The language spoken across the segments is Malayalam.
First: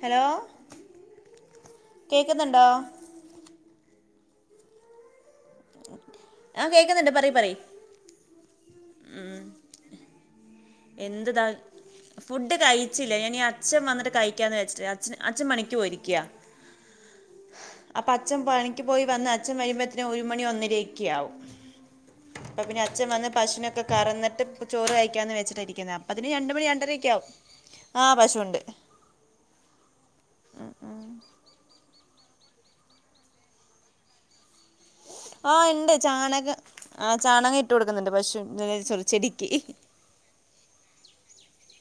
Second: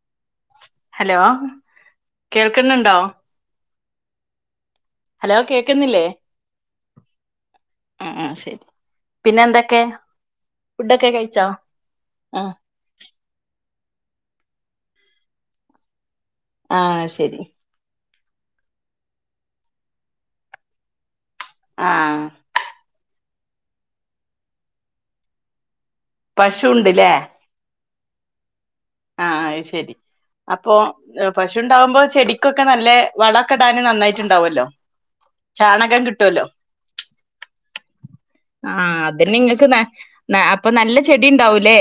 ഹലോ ഹലോ കേൾക്കുന്നുണ്ടോ ഹലോ കേക്കുന്നില്ലേ ആ കേൾക്കുന്നുണ്ട് പറയു പറയു ആ ശരി പിന്നെ എന്തൊക്കെ ഫുഡൊക്കെ എന്ത്താ കഴിച്ചോ ആ ഫുഡ് കഴിച്ചി ഇല്ല ഞാനി അച്ഛൻ വന്നിട്ട കഴിക്കാ എന്ന് വെച്ചിട്ട്ച് അച്ചൻ പണിക്ക് പോയിരിക്കാ ആഹ ശരി അപ്പോൾ അച്ഛം പണിക്ക് പോയി വന്ന് അച്ഛൻ വരുമ്പോഴത്തേന് ഒരു മണി ഒന്നരേക്കെ ആവും. ആഹ അച്ചൻ വന്ന് പശുനൊക്കെ കറന്നിട്ട് ചോറ് കഴിക്കാന്ന് വെച്ചിട്ടിരിക്കേ അപ്പൊതിന് രണ്ട് മണി രണ്ടരക്ക പശുണ്ട്ല്ലേ ആവും. ആ പശുണ്ട്. ആഹ അത് ശരി അപ്പൊ പശുണ്ടാവുമ്പോ ചെടി. ക്കൊക്കെ നല്ല വള കെടാന് നന്നായിട്ടുണ്ടാവല്ലോ. ആഹ ഇണ്ട് ചാണകം ആ ചാണകം ഇട്ടു കൊടുക്കുന്നുണ്ട് ആ പശു അതന്നെ ചെടിക്ക്. ഇങ്ങക്ക് ന ന അപ്പൊ നല്ല ചെടി ഉണ്ടാവൂല്ലേ.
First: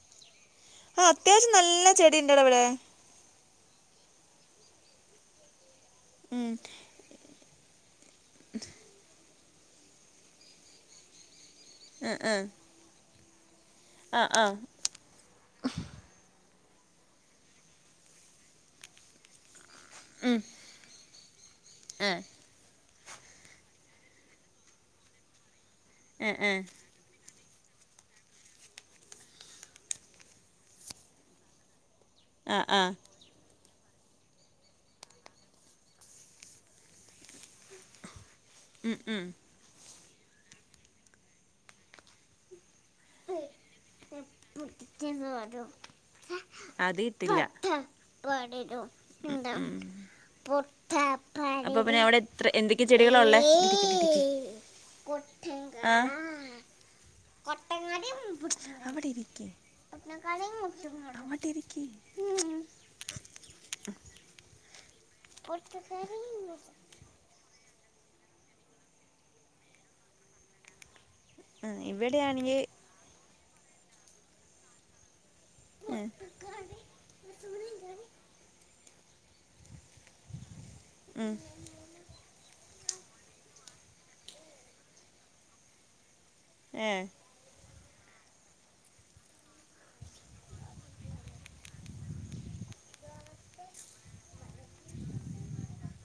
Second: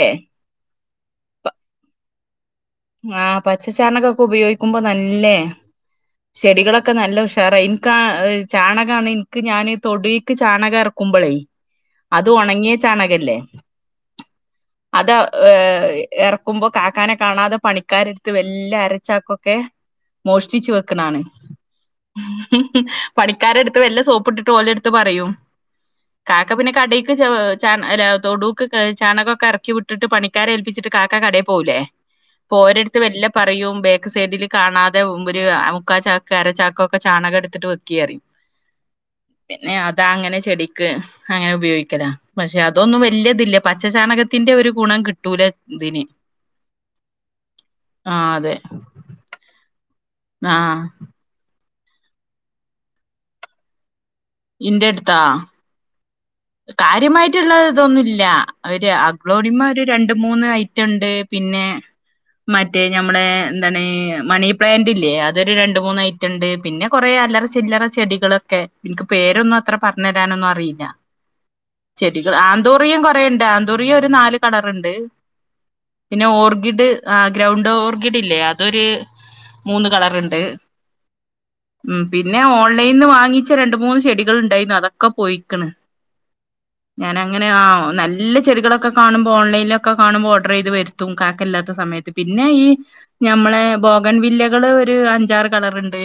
ആ അത്യാവശ്യം നല്ല ചെടി ഉണ്ടട ഇവിടെ. ആഹ് പച്ചച്ചാണകക്കൊക്കെ ഉപയോഗിക്കുമ്പോ നല്ലേ. ഉം. ചെടികളൊക്കെ നല്ല ഉഷാറായി എനിക്കാ ചാണകാണ്. ക്ക് ഞാൻ തൊടുവിക്ക് ചാണകം ഇറക്കുമ്പോളേ ആ അത് ആ ഉണങ്ങിയ ചാണകല്ലേ. ആ ആ അത് ഏ ഇറക്കുമ്പോ കാക്കാനെ കാണാതെ. പണിക്കാര എടുത്ത് വല്ല അരച്ചാക്കൊക്കെ. ഉം. മോഷ്ടിച്ചു വെക്കണാണ്. ആ ഹും ഹും.. പണിക്കാരടുത്ത് വല്ല സോപ്പ് ഇട്ടിട്ട് ഓല എടുത്ത് പറയും ആ കാക്ക ആ പിന്നെ കടിക്ക്. ചാ അല്ല തൊടൂക്ക് ചാണകമൊക്കെ ഇറക്കി വിട്ടിട്ട് പണിക്കാര ഏൽപ്പിച്ചിട്ട് കാക്ക കടയിൽ പോകു ലേ. ആ ആ ഓരിടടുത്ത് വല്ല പറയുംപേ. സൈഡില് കാണാതെ കുമ്പോഒരു മുക്കാ ചാക്ക് അരച്ചാക്ക ഒക്കെ ചാണകം എടുത്തിട്ട് വെക്കിറിയും. മം ഉം അതാ അങ്ങനെ ചെടിക്ക് അങ്ങനെ ഉപയോഗിക്കല പക്ഷെ അത്. അതൊന്നും വലിയതില്ല പച്ചചാണകത്തിന്റെ ഒരു ഗുണം കിട്ടൂല ഇതിന്. ട്ടില്ല. ആഹ് ഉം അതെ ഉം ആഹ് അപ്പൊ പിന്നെ അവിടെ എത്ര എന്തൊക്കെയെ ചെടികള ഉള്ളെ. ആ കാര്യമായിട്ടുള്ളത്. അതൊന്നുല്ല ഒരു അവിടെ ഇരിക്ക് അഗ്ലോണിയമ ഒരു രണ്ട് മൂന്ന് ഐറ്റം ഉണ്ട് അവിടെ പിന്നെ ഇരിക്ക് മറ്റ.. എ നമ്മളെമണി പ്ലാന്റ്. അ അതൊരു രണ്ട് മൂന്ന് ഐറ്റ ഉണ്ട് പിന്നെ കൊറെ അല്ലറ ചില്ലറ. ചെടികളൊക്കെ എനിക്ക് പേരൊന്നും അത്ര പറഞ്ഞു തരാനൊന്നും അറിയില്ല. ആ ചെടികൾ ഇവിടെയാണെങ്കിൽ ആന്തോറിയും കൊറെണ്ട് ആന്തോറിയ ഒരു നാല് കളറുണ്ട്. ആ പിന്നെ ഓർക്കിഡ് ആ ഗ്രൗണ്ട് ഓർക്കിഡ് ഇല്ലേ അതൊരു. മൂന്ന് കളർ ഉണ്ട് ഉം ഉ പിന്നെ ഓൾ. നല്ലന്ന് വാങ്ങിച്ച രണ്ട് മൂന്ന് ചെടികൾ ഉണ്ടായിരുന്നു അതൊക്കെ പോയിക്കണ്. ഏ ഞാന അങ്ങനെയ ആ. നല്ല ചെടികളൊക്കെ കാണുമ്പോൾ ഓൺലൈനിലൊക്കെ കാണുമ്പോൾ ഓർഡർ ചെയ്ത് വരുത്തും കാക്കല്ലാത്ത സമയത്ത് പിന്നെ ഈ. ഞമ്മളെ ബോഗൻ വില്ലകള് ഒരു അഞ്ചാറ് കളർുണ്ട്.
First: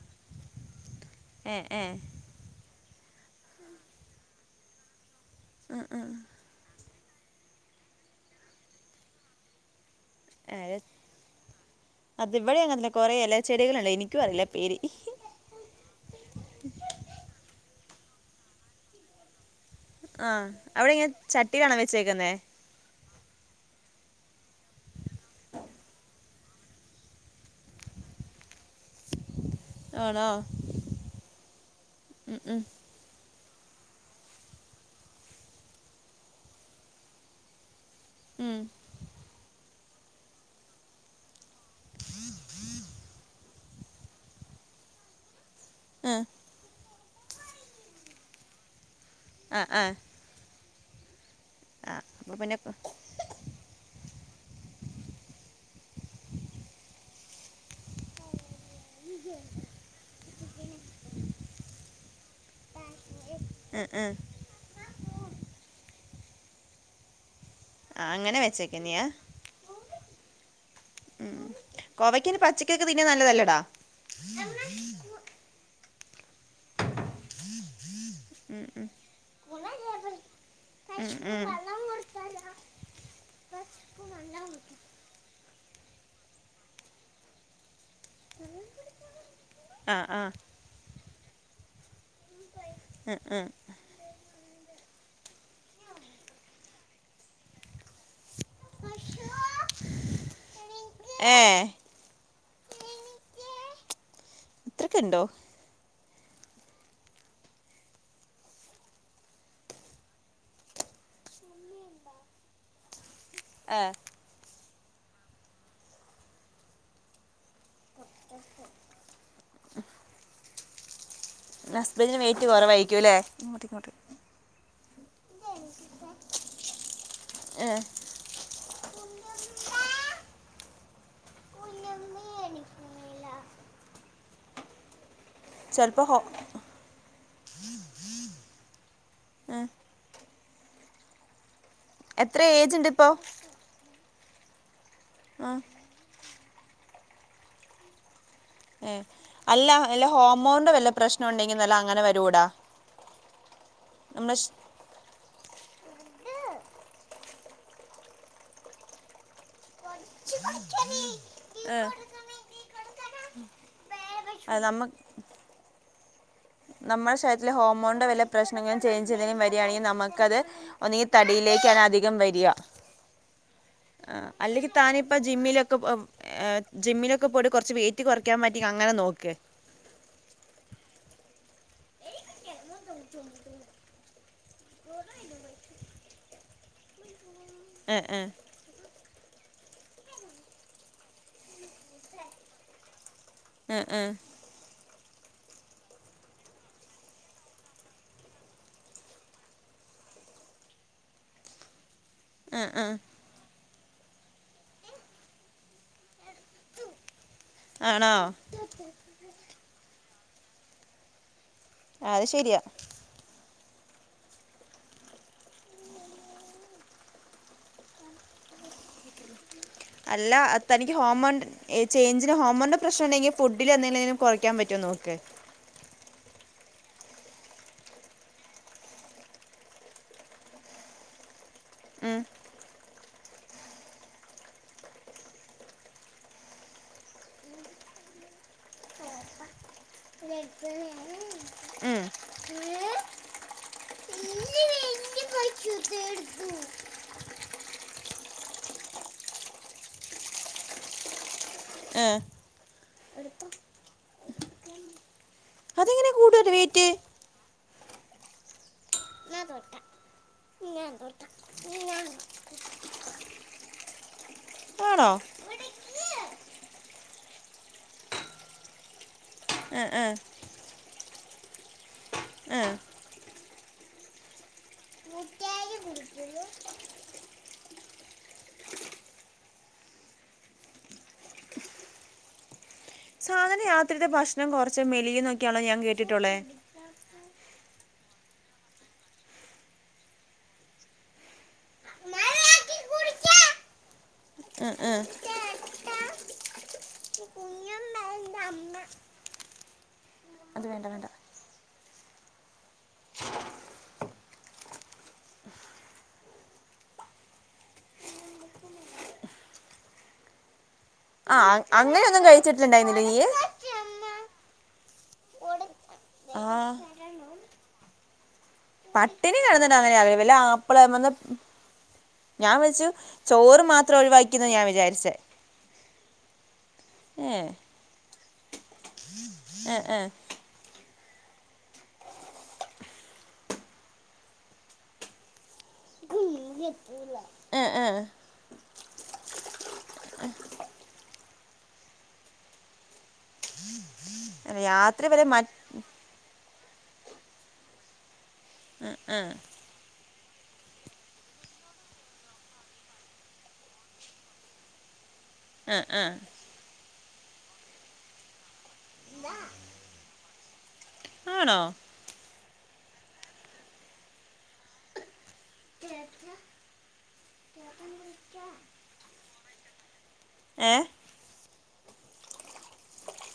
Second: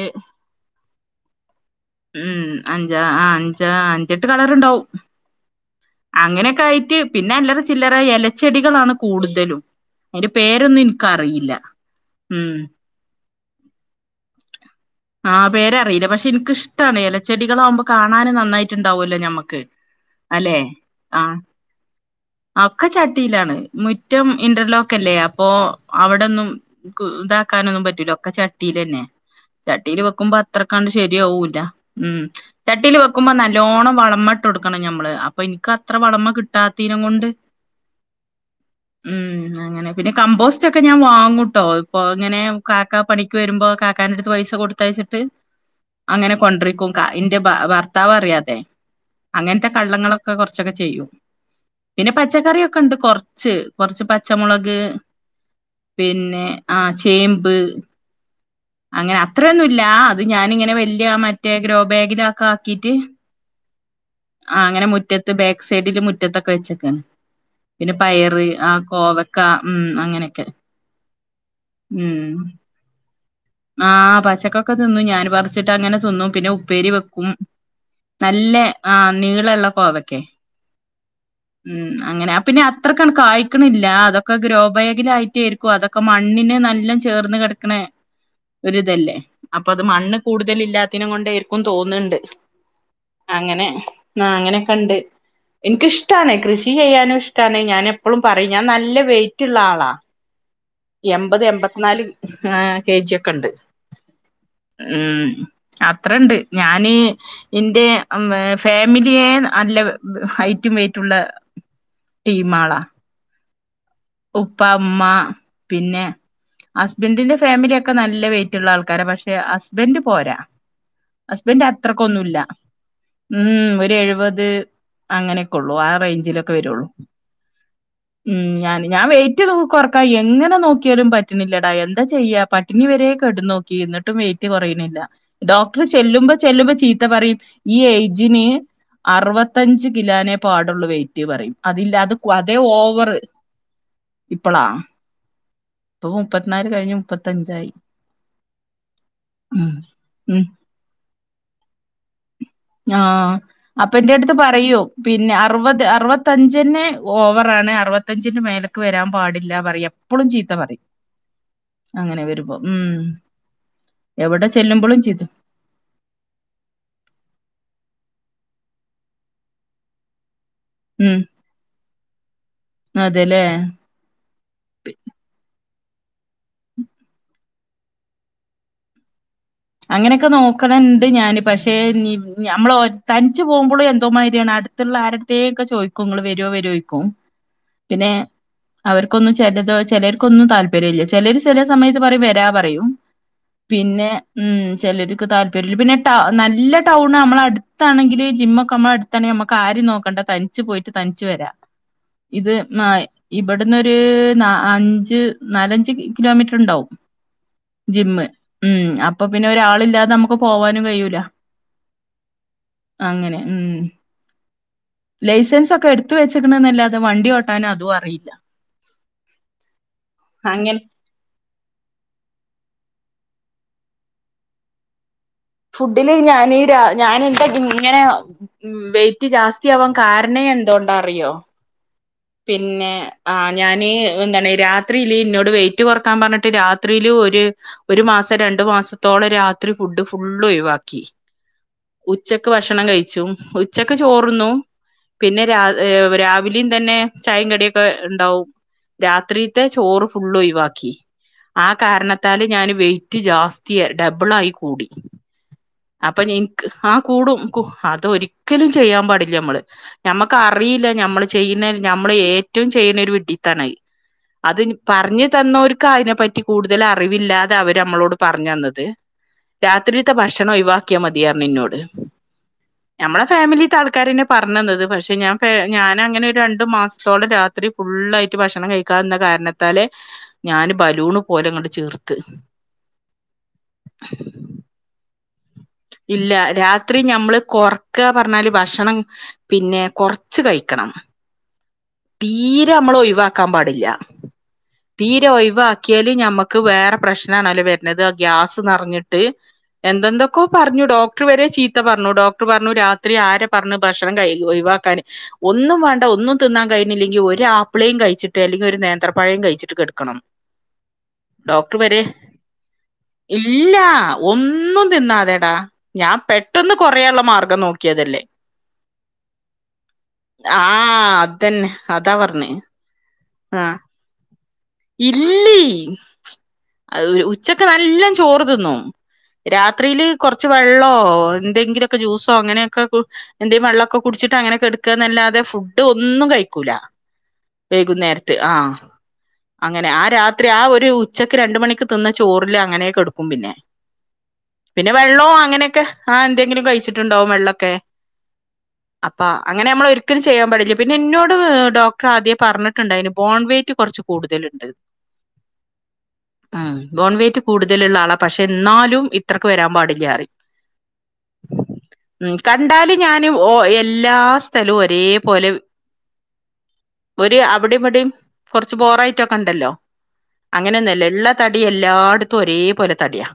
എഏ. അഞ്ച ആ അഞ്ച അഞ്ചെട്ട് കളർ ഉണ്ടാവും. ഉം ഉം അങ്ങനെയൊക്കെ ആയിട്ട് പിന്നെ അല്ലറ ചില്ലറ ഇലച്ചെടികളാണ് കൂടുതലും. അതിന്റെ പേരൊന്നും എനിക്കറിയില്ല. അത് ഉം ഇവിടെ അങ്ങനെ കൊറെ എല ചെടികളുണ്ട്എനിക്കും അറിയില്ല പേര്. ആ പേരറിയില്ല പക്ഷെ എനിക്കിഷ്ടമാണ് ഇലച്ചെടികളാവവുമ്പോ കാണാനും നന്നായിട്ടുണ്ടാവുമല്ലോ മ്മുക്ക്. ആ അവിടെ ഇങ്ങനെ ചട്ടിലാണോ വെച്ചേക്കുന്നേ. യിലാണ് മുറ്റം ഇന്റർലോക്ക് അല്ലേ അപ്പോ അവിടെന്നും ഇതാക്കാനൊന്നും പറ്റു ലാ. പ ക്കച്ചട്ടിൽ തന്നെ. ചട്ടിയിൽ ആണോ വെക്കുമ്പോ അത്രക്കണ്ട് ശരിയാവൂല്ല ഉ ഉം ഉം ചട്ടില് വെക്കുമ്പോ നല്ലോണം വളമ്മ ട്ടൊട്ക്കണം ഞമ്മള് അപ്പൊ ഇൻക്ക് അത്ര വളമ കിട്ടാത്തീനും കൊണ്ട്. ഉം ഉം അങ്ങനെ പിന്നെ കമ്പോസ്റ്റൊക്കെ ഞാൻ വാങ്ങൂട്ടോ ഇപ്പോ ഇങ്ങനെ കാക്ക പണിക്ക് വരുമ്പോ കാക്കാന അടുത്ത് പൈസ കൊടുത്തയച്ചിട്ട് ആ അങ്ങനെ കൊണ്ട്രിക്കും ക ഇന്റെ ഭ ഭർത്താവറിയാതെ ആ അങ്ങൻത്തെ ആ കള്ളങ്ങളൊക്കെ കൊർച്ചൊക്കെ ചെയ്യും ആ പിന്നെ അപ്പോൾ പച്ചക്കറിയൊക്കെണ്ട് കൊർച്ച് കൊർച്ച് പ ച്ചമുളക് പിന്നെ ആ ചേമ്പ് അങ്ങനെ അത്രയൊന്നുല്ല അത് ഞാനിങ്ങനെ വല്ല്യയ മറ്റേ ഗ്രോ ബാഗിലൊക്കാക്കീട്ട് ആ ആ ആ അങ്ങനെ മുറ്റത്ത് ബാക്ക് സൈഡില് മുറ്റത്തൊക്കെ വെച്ചക്കാണ് പിന്നെ ആ അങ്ങനെ പയറ് ആ വെച്ചേക്ക് നീയേ കോവക്ക ഉം അങ്ങനെക്കെ ഉം കോവക്കയ്ന് പച്ചക്കൊക്കെ തിന്ന നൽ ആഹ് പച്ചക്കൊക്കെ തിന്നും ഞാൻ പറിച്ചിട്ട് അങ്ങനെ തിന്നും പിന്നെ ഉപ്പേരി വെ ക്കും നല്ലെ ഉം ഉം ആ നീളള്ള കോവക്കെ ഉം അങ്ങനെ പിന്നെ അത്രക്കണ് കായ്ക്കിണില്ല അതൊക്കെ ഗ്രോബാഗിലായിട്ടെ അതൊക്കെ മണ്ണിന് നല്ലോം ചേർന്ന് കെട്ക്കിണേ ഒരു ഇതല്ലേ അപ്പൊ അത് ആ മണ്ണ് ആ കൂടുതലില്ലാത്തീനെ കൊണ്ടേരിക്കും തോന്നിണ്ട് ഉം ഉം അങ്ങനെ നാ അങ്ങനെക്കെണ്ട് എൻക്കിഷ്ടാണ് കൃഷി ചെയ്യാനും ഇഷ്ടാണ് ഞാൻ എപ്പളും പറിം ഞാൻ നല്ല വെയിറ്റിള്ള ആളാ ഏ എൺപത് എൺമ്പത്തിനാല് ആ കെജ്യൊക്കെണ്ട് ഇത്രയ്ക്ക് ഉണ്ടോ ഉം അ അത്രണ്ട് ഞാന് എന്റെ ഫാമിലിയെ അല് ഹൈറ്റും വെയ്റ്റും [unintelligible] ടീമളാ [inaudible] ഉപ്പ അമ്മ പിന്നെ ഹസ്ബൻ്റിന്റെ ഫാമിലിയൊക്കെ നല്ല വെയിറ്റുള്ള ആൾക്കാര പക്ഷെ ഹസ്ബൻഡ് പോരാ ഹസ്ബൻഡ് ഹസ്ബൻഡിന് അത്രക്കൊന്നുല്ല വെയിറ്റ് കുറവായിരിക്കും അല്ലേ ഇങ്ങോട്ട് ഉം ഇങ്ങോട്ട് ഒരു എഴുവത് അങ്ങനെയൊക്കൊള്ളു ആ റേഞ്ചിലൊക്കെ വരൊള്ളു. ഏ ഉം ഞാൻ ഞാൻ വെയിറ്റ് [unintelligible] കൊറക്കാൻ യെങ്ങനെ നോക്കിയാലും പറ്റ് പറ്റിന്നില്ലടാ എന്താ ചെയ്യാ പട്ടിണി വരെ കെടന്ന് നോക്കി എന്നിട്ടും വെയിറ്റ് കുറയണില്ല ഡോക്ടർ ചിലപ്പോൾ ഹോ ചെല്ലുമ്പോ ചെല്ലുമ്പോ ചീത്ത പറയും ഈ ഏജിന് ഏ അറുപത്തഞ്ച് കിലോനെ പാടുള്ള വെയിറ്റ് പറയും അതില്ല അത് എത്ര അതേ ഏജ് ഉണ്ട് ഇപ്പോൾ ഓവറ് ഇപ്പളാ ആ ഇപ്പൊ മുപ്പത്തിനാല് കഴിഞ്ഞ് മുപ്പത്തഞ്ചായി ഏ അല്ല ഉം അല്ല ഉം ഹോർമോണന്റെ വല്ല പ്രശ്ന ഉണ്ടെങ്കി നല്ല അങ്ങനെ വരൂടാ. അപ്പന്റെ അടുത്ത് നമ്മൾ പറയൂ പിന്നെ അറുപത് അറുപത്തഞ്ചിന് ഓവറാണ് അറുപത്തഞ്ച്. ന്റെ മേലേക്ക് വരാൻ പാടില്ല പറയും എപ്പോഴും ചീത്ത പറയും ഏഹ് അങ്ങനെ വരുമ്പോ ഉം എവിടെ അത് നമ്മ ചെല്ലുമ്പോളും ചിത [inaudible] നമ്മുടെ ശരീര്ലെ ഹോർമോണിന്റെ വലിയ പ്രശ്നങ്ങളും ചേഞ്ച് ചെയ്യുന്നും വരികയാണെങ്കിൽ നമുക്കത് ഒന്നീ ഉം തടിയിലേക്കാന അധികം വരികാ അതെല്ലേ ആ അല്ലെങ്കി താനിപ്പ ജിമ്മിലൊ ജിമ്മിലൊക്കെ പോയിട്ട കുറച്ച് വെയിറ്റ് കുറയ്ക്കാൻ പറ്റിന്ക അങ്ങനെ നോക്ക് അങ്ങനെയൊക്കെ നോക്കണണ്ട് ഞാന് പക്ഷെ ഞമ്മള തനിച്ചു പോകുമ്പോളും എന്തോമാതിരിയാണ് അടുതുള്ള ആരുടത്തേക് ചോദിക്കും നിങ്ങള് വരുവോ വരോക്കും ഏഹ് പിന്നെ ഏഹ് അവർക്കൊന്നും ചിലത് ചിലർക്കൊന്നും താല്പര്യ ഇല്ല ചിലർ ചില സമയത്ത് പറയും വരാ പറയും ഏഹ് പിന്നെ. ഏഹ് ചിലർക്ക് താല്പര്യമില്ല പിന്നെ നല്ല ടൗണ് നമ്മള അടുത്താണെങ്കില് ജിം ഒക്കെ നമ്മള അടുത്താണെങ്കിൽ നമ്മുക് ആ നോക്കണ്ട തനിച്ചു പോയിട്ട് തനിച്ചു വരാ ഇത് ഏഹ് ഏഹ് ഇവിടന്നൊരു അഞ്ച് നാലഞ്ച് ലൊമീറ്ററുണ്ടാവും ആണോ ജിമ് ഉം അപ്പപ്പിന്നെ ഒരാളില്ലാതെ ഞമ്മക്ക് പോവാനും കഴിയൂല അത് ശരിയാ. അങ്ങനെ ഉം. ലൈസൻസ് ഒക്കെ എടുത്ത് വെച്ചിക്കിണ്ന്നല്ലാതെ വണ്ടി ഓട്ടാന് അതും അറീല്ല അല്ല തനിക്ക് ഹോമോൺ ചേഞ്ചന് ഹോമോൺ പ്രശ്നണ്ടെങ്കി ഫുഡിൽ എന്തിലേലും കൊറക്കാൻ പറ്റോ നോക്ക് ഫുഡില് ഞനീ രാ ഞാന് എന്താട്ടും ഇങ്ങനെ വെയിറ്റ് ജാസ്തിയാവാൻ കാര്ണേ എന്തോണ്ടാ അറിയോ ഉം പിന്നെ ആ ഞാന് എന്താണ് രാത്രില്ലീന്നോട് വെയിറ്റ് കൊറക്കാൻ പർഞ്ഞിട്ട് രാത്രീല് ഒരു ഒരു മാസം രണ്ടു മാസത്തോളം രാത്രി ഫുഡ് ഫുള്ള് ഒയുവാക്കി ഉം ഉച്ചക്ക് ഭക്ഷണം കയിച്ചും ഉച്ചക്ക് ചോറിന്നും പിന്നെ രാ ഏ രാവിലിം തന്നെ ചായിം കടിയൊക്കെ ഇണ്ടാവും രാത്രീത്തെ ചോറ് ഫുള്ള് ഒയിവാക്കി ആ ഏഹ് കാരണത്താൽ ഞാൻ വെയിറ്റ് ജാസ്തി ഡബിൾ ആയി കൂടി അതെങ്ങനെ അപ്പൊ കൂടുമല്ലോ നിൻക്ക് വെയിറ്റ് ആ കൂടും കു അതൊരിക്കലും ചെയ്യാൻ പാടില്ലമ്മള് ഞമ്മക്കർ റീല്ല ഞമ്മള് ചെയ്യുന്ന ഞമ്മള് ഏറ്റോം ചെയ്യുന്നൊര് വിഡിത്താണ അത് ആണോ പർഞ്ഞ് തന്നോർക്ക് അയിനെ പറ്റി കൂടുതൽ അറിവില്ലതെ അവരമ്മളോട് പറഞ്ഞന്നത് ആ ആ രാത്രീത്തെ ഭക്ഷണം ഒയിവാക്കിയാ മതീയർഞ്ഞ് ഇന്നോട് ആ ഞമ്മളെ ഫാമിലീത്തെ ആൾക്കാരന്നെ പർഞ്ഞന്നത് പക്ഷെ ഞാൻ ഫേ ഞാൻ അങ്ങനെ രൺ ട് മാസ്ത്തോളം രാത്രി ഫുള്ളായിട്ട് ഭക്ഷണം കയ്ക്കാതെന്ന കാര്ണത്താല് ഞാൻ ബലൂണ് പോലെങ്ങ ട് ചീർത്ത് അങ്ങനെ രാത്രീത്തെ ഭക്ഷണം കൊർച്ച മെലിയും ഇല്ല രാത്രി ഞമ്മള് കൊർക്ക പർഞ്ഞാല് ഭക്ഷണം പിന്നെ കൊർച്ച് കയിക്കണം തീരെമ്മള് ഒയ്വാക്കാൻ പാടില്ല തീരെ ഒയ്വാക്കിയാല് ഞമ്മക്ക് വേറെ പ്രശ്നാണോല്ലോ വെര്ന്നത് ഗ്യാസ് നറഞ്ഞിട്ട് എന്തന്തൊക്കോ അത് പർഞ്ഞു വേണ്ട വേണ്ട ഡോക്ടർ വരെ ചീത്ത പർഞ്ഞു ഡോക്ടർ പറഞ്ഞു രാത്രി ആരെ പർഞ്ഞുഭക്ഷണം കയി ഒയ്വ വാക്കാന് ഒന്നും വേണ്ട ഒന്നും തിന്നാൻ കയ്‌ ഞില്ലെങ്കി ഒരു ആപ്പിളേം കയ്ച്ചിട്ട് അല്ലെങ്കിൽ ഒരു നേന്ത്രപ്പഴേം കഴിച്ചിട്ട് കെട്ക്കണം ആ ഡോക്ടർ വരെ അങ്ങനെയൊന്നും കഴിച്ചിട്ടുണ്ടായിരുന്നില്ല നീ ഇല്ല ഒന്ന്- ന്നും തിന്നാതെടാ ഞാൻ ആ പെട്ടന്ന് കൊറയാള്ള മാർഗം നോക്ക്യേതല്ലേ പട്ടിണി കെട്ന്നിട്ട അങ്ങനെയാ വല്ല ആപ്പിള് ആഹ് അതന്നെ അതാ പറഞ്ഞേ ഞാൻ വെച്ചു ചോറ് മാത്രം ഒഴിവാ ഇല്ലീ ഏ ഉച്ചക്കെല്ലാ ചോറ് തിന്നും ഏ ഏ രാത്രിയില് കുറച്ച് വെള്ളോ എന്തെങ്കിലുംഒക്കെ ജ്യൂസോ അങ്ങനെയൊക്കെ എന്തെ വെള്ളക്കെ കുടിച്ച് ട്ട് അങ്ങനെകേട്ക്കാ എന്നല്ലാതെ ഫുഡ് ഒന്നും കഴിക്കൂല ഏ ഏ വൈകുന്നേരത്ത് ആഹ് അങ്ങനെ ആ രാത്രി ആ ഒരു ഉച്ചക്ക് രണ്ട് മണിക്ക് തിന്ന ചോറില് അങ്ങനെ കെടക്കും പിന്നെ പിന്നെ രാത്രി വരെ വെള്ളോ മ അങ്ങനെയൊക്കെ ആ എന്തെങ്കിലും കഴിച്ചിട്ടുണ്ടാവും വെള്ളക്കെ ആഹ് അപ്പ അങ്ങനെ നമ്മളൊരിക്കലും ചെയ്യാൻ പടില്ല പിന്നെ എന്നോട് ഡോക്ടർ ആദ്യ പറഞ്ഞിട്ടുണ്ടായിന് ബോൺ വെയ്റ്റ് കുറച്ച് കു കൂടുതല്ണ്ട് ആഹ് ആഹ് ബോൺ വേറ്റ് കൂടുതലുള്ള ആളാ പക്ഷെ എന്നാലും ഇത്രക്ക് വരാൻ പാടില്ലാറിം ആണോ മ് കണ്ടാല് ഞാന് എല്ലാ സ്ഥലവും ഒരേ പോലെ ഒരു അവിടെ ഇവിടെയും കുറച്ച് ബോറായി [unintelligible] ക്ക ഉണ്ടല്ലോ ഏ അങ്ങനെയൊന്നുല്ല ഉള്ള തടി എല്ലായിടത്തും ഒരേ പോലെ തടിയാ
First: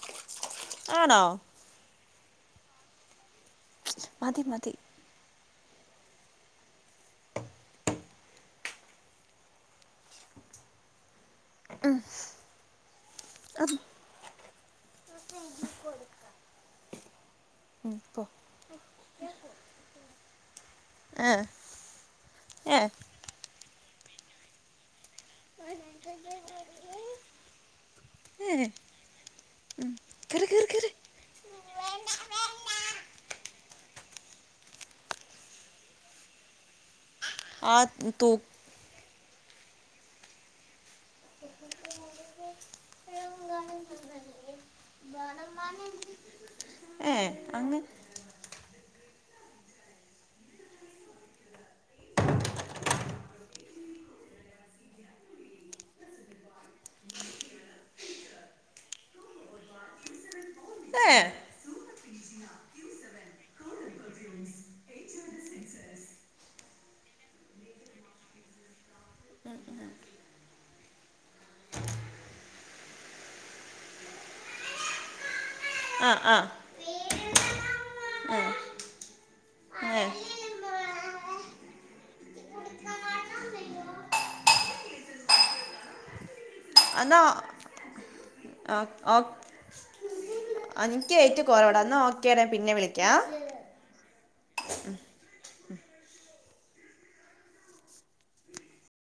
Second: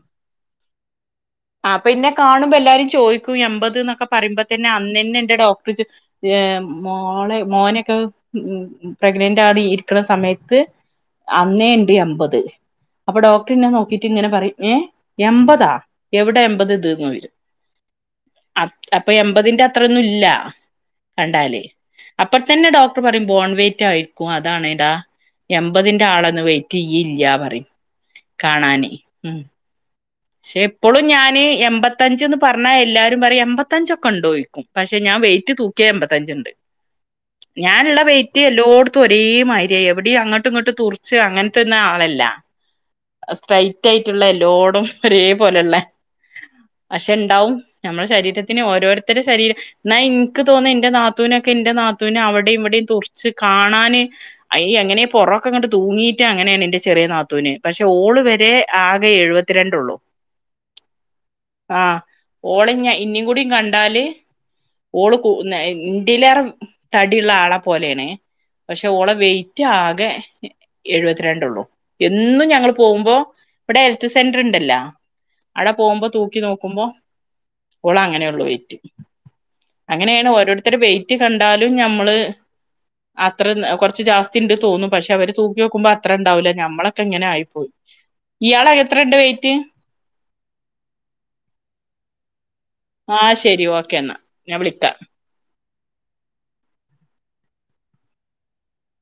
ആണോ ആ പിന്നെ കാണുമ്പോ എല്ലാവരും ചോദിക്കും എൻപത് എന്നൊക്കെ പറയ്മ്പ മതി തന്നെ മതി അന്നന്നേ ഡോ [unintelligible] ഏഹ് മോളെ മോനൊക്കെ ഉം പ്രഗ്നന്റ് ആണ് ഇരിക്കണ സമയത്ത് അന്നേണ്ട് എമ്പത് അപ്പൊ ഡോക്ടർ ഇന്നെ അത് നോക്കിട്ട് ഇങ്ങനെ പറിം എ എൺമ്പതാ എവിടെ എൺപത് ഇത് ചോദി ഉം, പോ അ അപ്പൊ എമ്പതിന്റെ അത്രൊന്നും ഇല്ല ഏ കണ്ടാല് അപ്പൊത്തന്നെ ഏ ഡോക്ടർ പറയും ബോൺവേറ്റ് ആയിരിക്കും അതാണ് എടാ എമ്പതിന്റെ ആളന്നും വെയ്റ്റ്യ്യില്ല പറയും ഏ കാണാനേ ഉം കയറി ക്ഷെ കയറി കയറി ഇപ്പളും ഞാന് എൺമ്പത്തഞ്ച്ന്ന് പറഞ്ഞാ എല്ലാരും പറയും എൺമ്പത്തഞ്ചൊക്കെണ്ടോയ്ക്കും പക്ഷെ ഞാൻ ഞാൻ വെയ്റ്റ് തൂക്യാ എൺപത്തഞ്ച്ണ്ട്‌ ആ ഞാന്ള്ള തൂ വെയ്റ്റ് എല്ലോട്ത്തും ഒ രേ മയ്രിയാ എവിടെയും അങ്ങട്ടും ങ്ങട്ടും തുറിച്ച് അങ്ങനത്തന്നും ആളല്ല സ്ട്രൈറ്റ് ആയിട്ടുള്ള എല്ലോടം ഒരേ പോലെള്ളെ പക്ഷെ ഏ ണ്ടാവും അങ്ങ് നമ്മളുടെ ശരീരത്തിന് ഓരോര്ത്തരെ ശരീരം ന്നാ ഇൻക്ക് തോന്ന ന്റെ നാത്തൂനെ ക്ക്‌ന്റെ നാത്തൂന് അവിടിം വിടിം തുറിച്ച് കാണാന് അയ് അങ്ങനെ പൊറൊക്കെ ങ്ങട്ട് തൂങ്ങീട്ട് ആണ് നേണ് ന്റെ ചെറിയ നാത്തൂന് പക്ഷെ ഓള് വരെ ആകെ എഴുപത്തിരണ്ടുള്ളൂ ഏ ആഹ് ഓളെഞ്ഞി ഇഞ്ഞി കൂടി കണ്ടാല് ഓള് [unintelligible] ഇന്റിലേറെ തടിള്ള ആളെ പോലേണ് പക്ഷെ ഓളെ വെയിറ്റ് ആകെ എഴുപത്തിരണ്ടൊള്ളൂ എന്നും ഞങ്ങള് പോകുമ്പോ ഇവിടെ ഹെൽത്ത് സെന്റർണ്ടല്ലോ അട പോകുമ്പോ ആ ആ തൂക്കി നോക്കുമ്പോ ഏ ഓളങ്ങനെള്ളു വെയ്റ്റ് ഏ അങ്ങനെണ് ഓരോരുത്തര് വെയിറ്റ് കണ്ടാലും ഞമ്മള് അത്ര കൊറച്ച് ജാസ്തി ണ്ട് തോന്നും പക്ഷെ അവര് തൂക്കി നോക്കുമ്പോ അത്ര ണ്ടാവൂല്ല ഞ മ്മളൊക്കെ എന്നാ ഇങ്ങനെ ആയി പോയി ഇയാളാ എത്രണ്ട് വെയ്റ്റ്? [unintelligible] ന്നാ ഓക്കേട പിന്നെ വിളിക്കാ ആ ശരി ഓക്കെ ഞാൻ വിളിക്ക